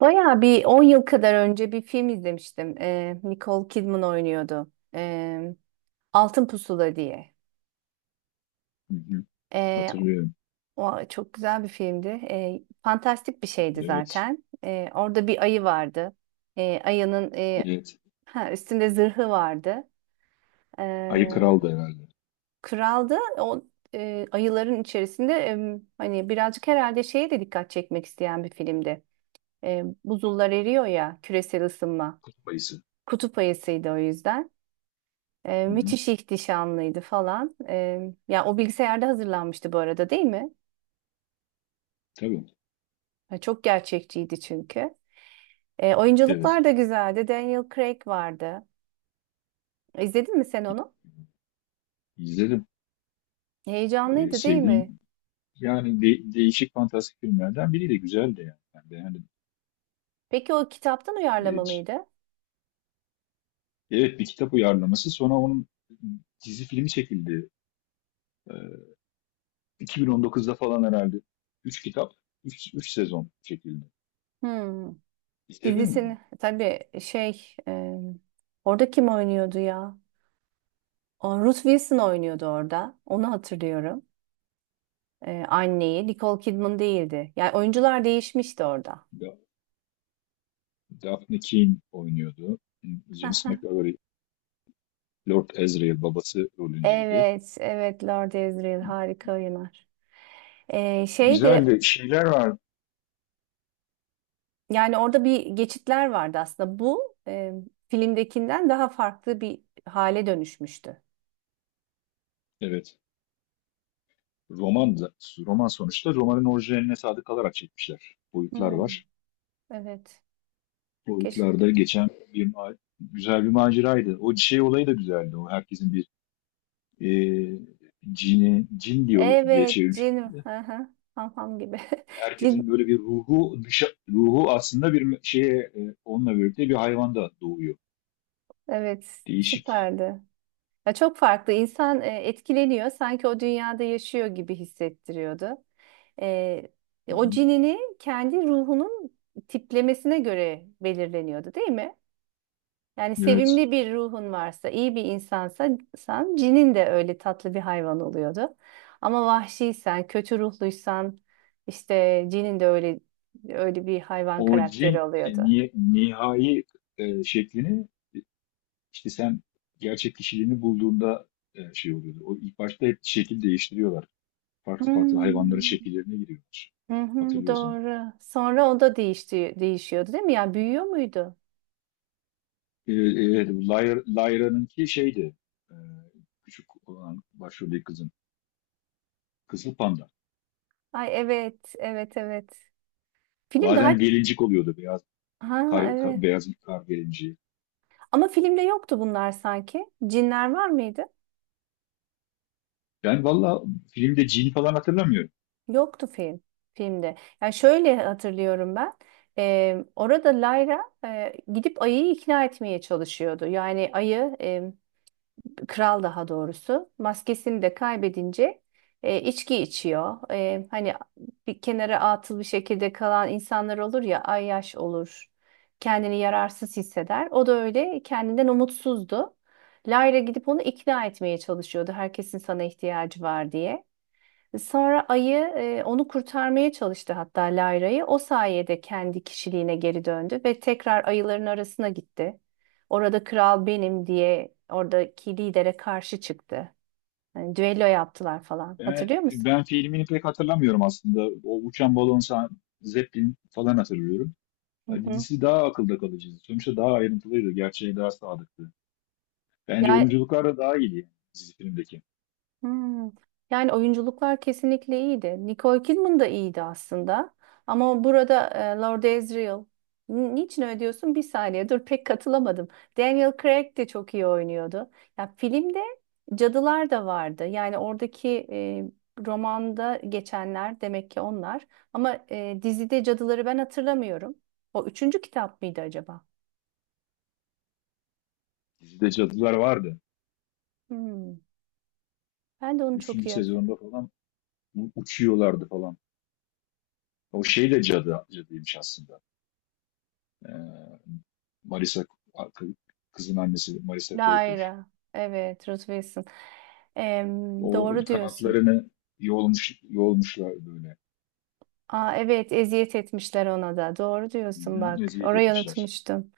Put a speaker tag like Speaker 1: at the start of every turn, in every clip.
Speaker 1: Bayağı bir 10 yıl kadar önce bir film izlemiştim. Nicole Kidman oynuyordu. Altın Pusula diye.
Speaker 2: Hı hı.
Speaker 1: Ee,
Speaker 2: Hatırlıyorum.
Speaker 1: O çok güzel bir filmdi. Fantastik bir şeydi
Speaker 2: Evet.
Speaker 1: zaten. Orada bir ayı vardı. Ee, ayının e,
Speaker 2: Evet.
Speaker 1: ha, üstünde zırhı vardı.
Speaker 2: Ayı
Speaker 1: Ee,
Speaker 2: Kral'dı herhalde.
Speaker 1: Kraldı. Ayıların içerisinde hani birazcık herhalde şeye de dikkat çekmek isteyen bir filmdi. Buzullar eriyor ya, küresel ısınma.
Speaker 2: Kutup ayısı.
Speaker 1: Kutup ayısıydı o yüzden.
Speaker 2: Hı hı.
Speaker 1: Müthiş ihtişamlıydı falan. Ya o bilgisayarda hazırlanmıştı bu arada, değil mi?
Speaker 2: Tabii.
Speaker 1: Çok gerçekçiydi çünkü. Oyunculuklar
Speaker 2: Evet.
Speaker 1: da güzeldi. Daniel Craig vardı. İzledin mi sen onu?
Speaker 2: İzledim.
Speaker 1: Heyecanlıydı, değil mi?
Speaker 2: Sevdiğim yani değişik fantastik filmlerden biri de güzeldi yani. Ben beğendim.
Speaker 1: Peki o kitaptan
Speaker 2: Ee,
Speaker 1: uyarlama
Speaker 2: c-
Speaker 1: mıydı?
Speaker 2: evet, bir kitap uyarlaması. Sonra onun dizi filmi çekildi. Ee, 2019'da falan herhalde. Üç kitap, üç sezon çekildi.
Speaker 1: Hmm.
Speaker 2: İzledin mi
Speaker 1: Dizisini
Speaker 2: onu?
Speaker 1: tabii şey e, Orada kim oynuyordu ya? O, Ruth Wilson oynuyordu orada. Onu hatırlıyorum. Anneyi. Nicole Kidman değildi. Yani oyuncular değişmişti orada.
Speaker 2: Da Daphne Keane oynuyordu. James McAvoy Lord Asriel babası rolündeydi.
Speaker 1: Evet, evet, Lord Ezreal harika oynar. Ee,
Speaker 2: Güzel
Speaker 1: şeydi
Speaker 2: de şeyler var.
Speaker 1: Yani orada bir geçitler vardı aslında. Bu filmdekinden daha farklı bir hale dönüşmüştü.
Speaker 2: Evet. Roman da, Roman sonuçta romanın orijinaline sadık kalarak çekmişler. Boyutlar
Speaker 1: Hmm.
Speaker 2: var.
Speaker 1: Evet. Keşke.
Speaker 2: Boyutlarda geçen güzel bir maceraydı. O şey olayı da güzeldi. O herkesin bir e, cin diyor diye
Speaker 1: Evet, Jin.
Speaker 2: çevirmişlerdi.
Speaker 1: Hı hı. Ham ham gibi.
Speaker 2: Herkesin
Speaker 1: Jin.
Speaker 2: böyle bir ruhu aslında bir me- şeye e, onunla birlikte bir hayvanda doğuyor.
Speaker 1: Evet,
Speaker 2: Değişik.
Speaker 1: süperdi. Ya çok farklı. İnsan etkileniyor. Sanki o dünyada yaşıyor gibi hissettiriyordu. E,
Speaker 2: Hı
Speaker 1: O
Speaker 2: hı.
Speaker 1: cinini kendi ruhunun tiplemesine göre belirleniyordu, değil mi? Yani
Speaker 2: Evet.
Speaker 1: sevimli bir ruhun varsa, iyi bir insansa, cinin de öyle tatlı bir hayvan oluyordu. Ama vahşiysen, kötü ruhluysan, işte cinin de öyle bir hayvan
Speaker 2: O cin
Speaker 1: karakteri oluyordu.
Speaker 2: nihai şeklini, İşte sen gerçek kişiliğini bulduğunda şey oluyordu. O ilk başta hep şekil değiştiriyorlar. Farklı farklı hayvanların
Speaker 1: Hmm.
Speaker 2: şekillerine giriyorlar.
Speaker 1: Hı hı,
Speaker 2: Hatırlıyorsan.
Speaker 1: doğru. Sonra o da değişti, değişiyordu değil mi? Ya büyüyor muydu?
Speaker 2: E, e, Lyra'nınki şeydi. e, Küçük olan başroldeki kızın. Kızıl panda.
Speaker 1: Ay, evet, evet, evet. Film daha...
Speaker 2: Bazen gelincik oluyordu.
Speaker 1: Ha, evet.
Speaker 2: Beyaz kar gelinciği.
Speaker 1: Ama filmde yoktu bunlar sanki. Cinler var mıydı?
Speaker 2: Ben valla filmde cin falan hatırlamıyorum.
Speaker 1: Yoktu filmde. Yani şöyle hatırlıyorum ben. Orada Layra gidip ayıyı ikna etmeye çalışıyordu. Yani ayı, kral daha doğrusu, maskesini de kaybedince içki içiyor. Hani bir kenara atıl bir şekilde kalan insanlar olur ya, ayyaş olur. Kendini yararsız hisseder. O da öyle kendinden umutsuzdu. Lyra gidip onu ikna etmeye çalışıyordu. Herkesin sana ihtiyacı var diye. Sonra ayı onu kurtarmaya çalıştı hatta Layra'yı. O sayede kendi kişiliğine geri döndü ve tekrar ayıların arasına gitti. Orada kral benim diye oradaki lidere karşı çıktı. Yani düello yaptılar falan.
Speaker 2: Ben,
Speaker 1: Hatırlıyor musun?
Speaker 2: ben filmini pek hatırlamıyorum aslında. O uçan balon sahn- Zeppelin falan hatırlıyorum.
Speaker 1: Hı
Speaker 2: Ya
Speaker 1: hı.
Speaker 2: dizisi daha akılda kalıcıydı. Sonuçta daha ayrıntılıydı. Gerçeğe daha sadıktı. Bence
Speaker 1: Ya.
Speaker 2: oyunculuklar da daha iyiydi yani dizi filmdeki.
Speaker 1: Hmm. Yani oyunculuklar kesinlikle iyiydi. Nicole Kidman da iyiydi aslında. Ama burada Lord Asriel... Niçin öyle diyorsun? Bir saniye dur, pek katılamadım. Daniel Craig de çok iyi oynuyordu. Ya filmde cadılar da vardı. Yani oradaki, romanda geçenler demek ki onlar. Ama dizide cadıları ben hatırlamıyorum. O üçüncü kitap mıydı acaba?
Speaker 2: Dizide cadılar vardı.
Speaker 1: Hmm. Ben de onu çok
Speaker 2: Üçüncü
Speaker 1: iyi hatırlamıyorum.
Speaker 2: sezonda falan uçuyorlardı falan. O şey de cadıymış aslında. Ee, Marisa, kızın annesi Marisa Coulter.
Speaker 1: Lyra. Evet, Ruth Wilson. Em,
Speaker 2: O
Speaker 1: doğru diyorsun.
Speaker 2: kanatlarını yolmuşlar böyle.
Speaker 1: Aa, evet, eziyet etmişler ona da. Doğru
Speaker 2: Hı
Speaker 1: diyorsun
Speaker 2: hı,
Speaker 1: bak.
Speaker 2: eziyet
Speaker 1: Orayı
Speaker 2: etmişler.
Speaker 1: unutmuştum.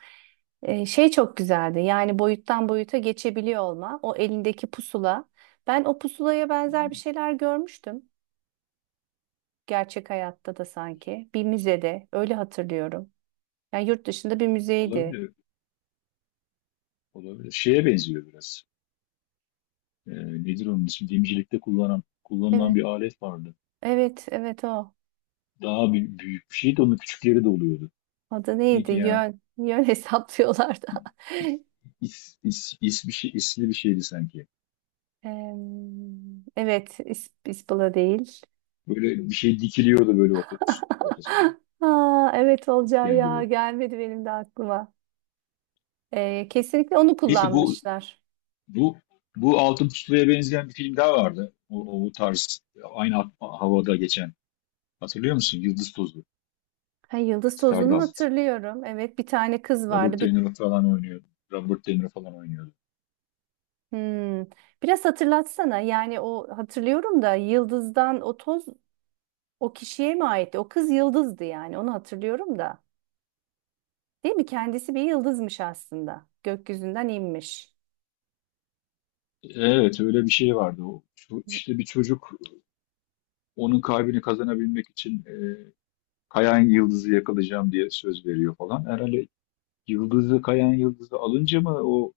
Speaker 1: Şey çok güzeldi. Yani boyuttan boyuta geçebiliyor olma. O elindeki pusula. Ben o pusulaya
Speaker 2: Hı
Speaker 1: benzer bir
Speaker 2: hı.
Speaker 1: şeyler görmüştüm. Gerçek hayatta da sanki. Bir müzede. Öyle hatırlıyorum. Yani yurt dışında bir müzeydi.
Speaker 2: Olabilir. Olabilir, şeye benziyor biraz. Ee, Nedir onun ismi? Dimcilikte kullanılan
Speaker 1: Evet,
Speaker 2: bir alet vardı.
Speaker 1: evet, evet, o.
Speaker 2: Daha büyük bir şeydi. Onun küçükleri de oluyordu.
Speaker 1: Adı neydi?
Speaker 2: Neydi ya?
Speaker 1: Yön. Yön hesaplıyorlardı.
Speaker 2: İsli bir şeydi sanki.
Speaker 1: Em, evet, ispala değil.
Speaker 2: Böyle bir şey dikiliyordu böyle ortasında.
Speaker 1: Aa, evet, olacağı
Speaker 2: Üçgen
Speaker 1: ya
Speaker 2: gibi.
Speaker 1: gelmedi benim de aklıma. Kesinlikle onu
Speaker 2: Neyse
Speaker 1: kullanmışlar.
Speaker 2: bu bu Altın Pustula'ya benzeyen bir film daha vardı. O tarz, aynı havada geçen. Hatırlıyor musun? Yıldız Tozlu.
Speaker 1: Ha, yıldız tozunu
Speaker 2: Stardust.
Speaker 1: hatırlıyorum. Evet, bir tane kız
Speaker 2: Robert
Speaker 1: vardı. Bir,
Speaker 2: De Niro falan oynuyordu. Robert De Niro falan oynuyordu.
Speaker 1: hmm. Biraz hatırlatsana. Yani o hatırlıyorum da, yıldızdan o toz o kişiye mi aitti? O kız yıldızdı, yani onu hatırlıyorum da. Değil mi? Kendisi bir yıldızmış aslında. Gökyüzünden inmiş.
Speaker 2: Evet, öyle bir şey vardı. İşte bir çocuk onun kalbini kazanabilmek için Kayan Yıldız'ı yakalayacağım diye söz veriyor falan. Herhalde Kayan Yıldız'ı alınca mı o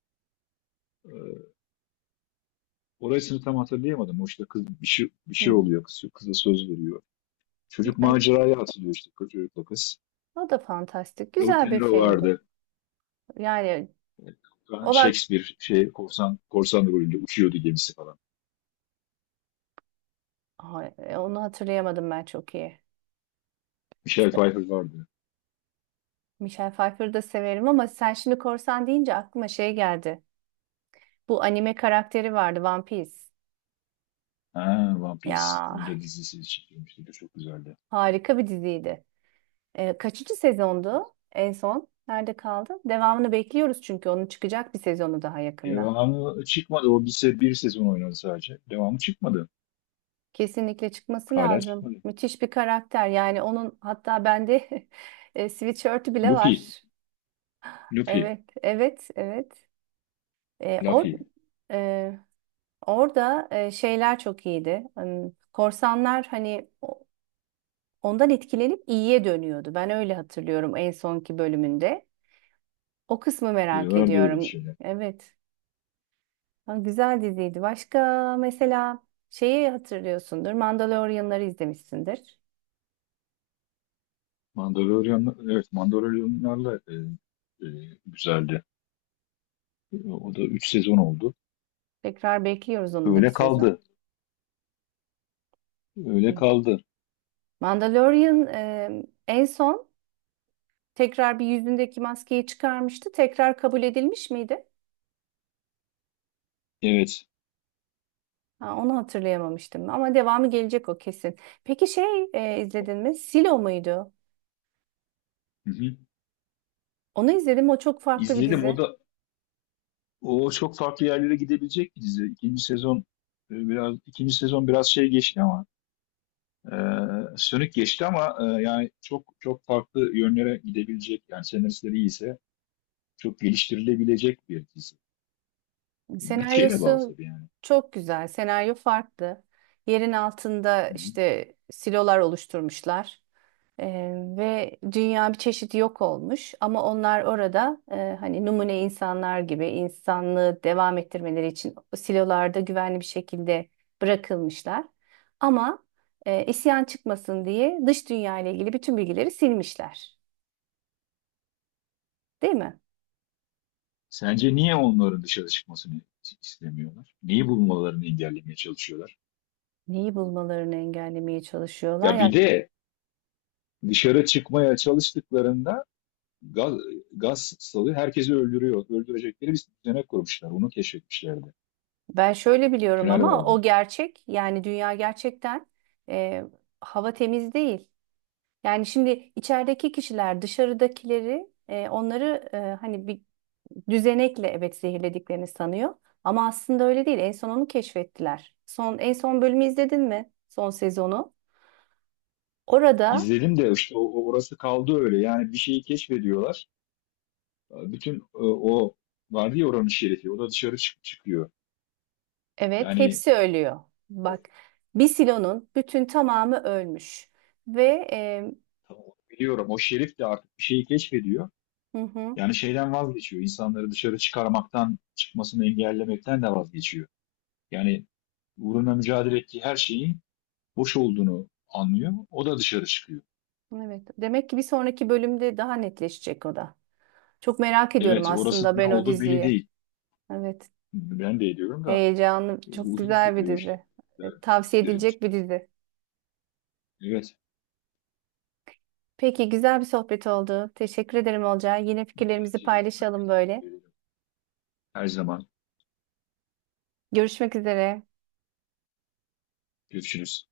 Speaker 2: e, orasını tam hatırlayamadım. O işte bir şey
Speaker 1: Hmm.
Speaker 2: oluyor, kıza söz veriyor. Çocuk
Speaker 1: Yani
Speaker 2: maceraya atılıyor, işte çocukla kız.
Speaker 1: o da fantastik.
Speaker 2: Robert De
Speaker 1: Güzel bir
Speaker 2: Niro
Speaker 1: filmdi.
Speaker 2: vardı.
Speaker 1: Yani
Speaker 2: Ben
Speaker 1: o bak...
Speaker 2: Shakespeare şey korsan rolünde uçuyordu gemisi falan.
Speaker 1: Ay, onu hatırlayamadım ben çok iyi.
Speaker 2: Michelle Pfeiffer vardı.
Speaker 1: Michelle Pfeiffer'ı da severim ama sen şimdi korsan deyince aklıma şey geldi. Bu anime karakteri vardı, One Piece.
Speaker 2: Ha, One Piece.
Speaker 1: Ya
Speaker 2: Bunun da dizisi çekilmişti. Bu çok güzeldi.
Speaker 1: harika bir diziydi. Kaçıncı sezondu en son? Nerede kaldı? Devamını bekliyoruz çünkü onun çıkacak bir sezonu daha yakında.
Speaker 2: Devamı çıkmadı. O bir, se Bir sezon oynadı sadece. Devamı çıkmadı.
Speaker 1: Kesinlikle çıkması
Speaker 2: Hala
Speaker 1: lazım.
Speaker 2: çıkmadı.
Speaker 1: Müthiş bir karakter. Yani onun hatta bende sweatshirt'ü bile
Speaker 2: Luffy.
Speaker 1: var.
Speaker 2: Luffy,
Speaker 1: Evet, evet, evet. E, or,
Speaker 2: Luffy
Speaker 1: e, Orada şeyler çok iyiydi. Hmm, korsanlar hani ondan etkilenip iyiye dönüyordu. Ben öyle hatırlıyorum en sonki bölümünde. O kısmı merak
Speaker 2: var diye bir
Speaker 1: ediyorum.
Speaker 2: şey.
Speaker 1: Evet. Ha, güzel diziydi. Başka mesela şeyi hatırlıyorsundur. Mandalorianları izlemişsindir.
Speaker 2: Mandalorian, evet Mandalorianlarla e, güzeldi. O da 3 sezon oldu.
Speaker 1: Tekrar bekliyoruz onun da bir
Speaker 2: Öyle
Speaker 1: sezon.
Speaker 2: kaldı. Öyle
Speaker 1: Hmm.
Speaker 2: kaldı.
Speaker 1: Mandalorian en son tekrar bir yüzündeki maskeyi çıkarmıştı. Tekrar kabul edilmiş miydi?
Speaker 2: Evet.
Speaker 1: Ha, onu hatırlayamamıştım ama devamı gelecek o kesin. Peki, izledin mi? Silo muydu?
Speaker 2: Hı hı.
Speaker 1: Onu izledim. O çok farklı bir
Speaker 2: İzledim.
Speaker 1: dizi.
Speaker 2: O çok farklı yerlere gidebilecek bir dizi. İkinci sezon e, biraz ikinci sezon biraz şey geçti ama e, sönük geçti ama yani çok çok farklı yönlere gidebilecek, yani senaristleri iyiyse çok geliştirilebilecek bir dizi. Bütçeye de bağlı
Speaker 1: Senaryosu
Speaker 2: tabii yani.
Speaker 1: çok güzel. Senaryo farklı. Yerin altında işte silolar oluşturmuşlar. Ve dünya bir çeşit yok olmuş ama onlar orada, hani numune insanlar gibi, insanlığı devam ettirmeleri için silolarda güvenli bir şekilde bırakılmışlar. Ama isyan çıkmasın diye dış dünya ile ilgili bütün bilgileri silmişler. Değil mi?
Speaker 2: Sence niye onların dışarı çıkmasını istemiyorlar? Neyi bulmalarını engellemeye çalışıyorlar?
Speaker 1: Neyi bulmalarını engellemeye çalışıyorlar.
Speaker 2: Ya bir
Speaker 1: Yani
Speaker 2: de dışarı çıkmaya çalıştıklarında gaz, gaz salı herkesi öldürüyor. Öldürecekleri bir düzenek kurmuşlar. Onu keşfetmişlerdi.
Speaker 1: ben şöyle biliyorum,
Speaker 2: Tünel
Speaker 1: ama o
Speaker 2: vardı.
Speaker 1: gerçek, yani dünya gerçekten e, hava temiz değil. Yani şimdi içerideki kişiler dışarıdakileri, onları hani bir düzenekle, evet, zehirlediklerini sanıyor. Ama aslında öyle değil. En son onu keşfettiler. Son, en son bölümü izledin mi? Son sezonu. Orada
Speaker 2: İzledim de işte orası kaldı öyle. Yani bir şeyi keşfediyorlar. Bütün o vardı ya, oranın şerifi. O da dışarı çıkıyor.
Speaker 1: evet,
Speaker 2: Yani
Speaker 1: hepsi ölüyor.
Speaker 2: o,
Speaker 1: Bak, bir silonun bütün tamamı ölmüş. Ve e,
Speaker 2: tamam, biliyorum, o şerif de artık bir şeyi keşfediyor.
Speaker 1: hı hı,
Speaker 2: Yani şeyden vazgeçiyor. İnsanları dışarı çıkarmaktan, çıkmasını engellemekten de vazgeçiyor. Yani uğruna mücadele ettiği her şeyin boş olduğunu anlıyor. O da dışarı çıkıyor.
Speaker 1: evet, demek ki bir sonraki bölümde daha netleşecek o da. Çok merak ediyorum
Speaker 2: Evet, orası
Speaker 1: aslında
Speaker 2: ne
Speaker 1: ben o
Speaker 2: oldu belli
Speaker 1: diziyi.
Speaker 2: değil.
Speaker 1: Evet.
Speaker 2: Ben de ediyorum da
Speaker 1: Heyecanlı, çok
Speaker 2: uzun
Speaker 1: güzel bir
Speaker 2: sürüyor işte,
Speaker 1: dizi. Tavsiye
Speaker 2: bu
Speaker 1: edilecek bir
Speaker 2: çıkması.
Speaker 1: dizi.
Speaker 2: Evet,
Speaker 1: Peki, güzel bir sohbet oldu. Teşekkür ederim Olcay. Yine fikirlerimizi
Speaker 2: bence de.
Speaker 1: paylaşalım böyle.
Speaker 2: Her zaman
Speaker 1: Görüşmek üzere.
Speaker 2: görüşürüz.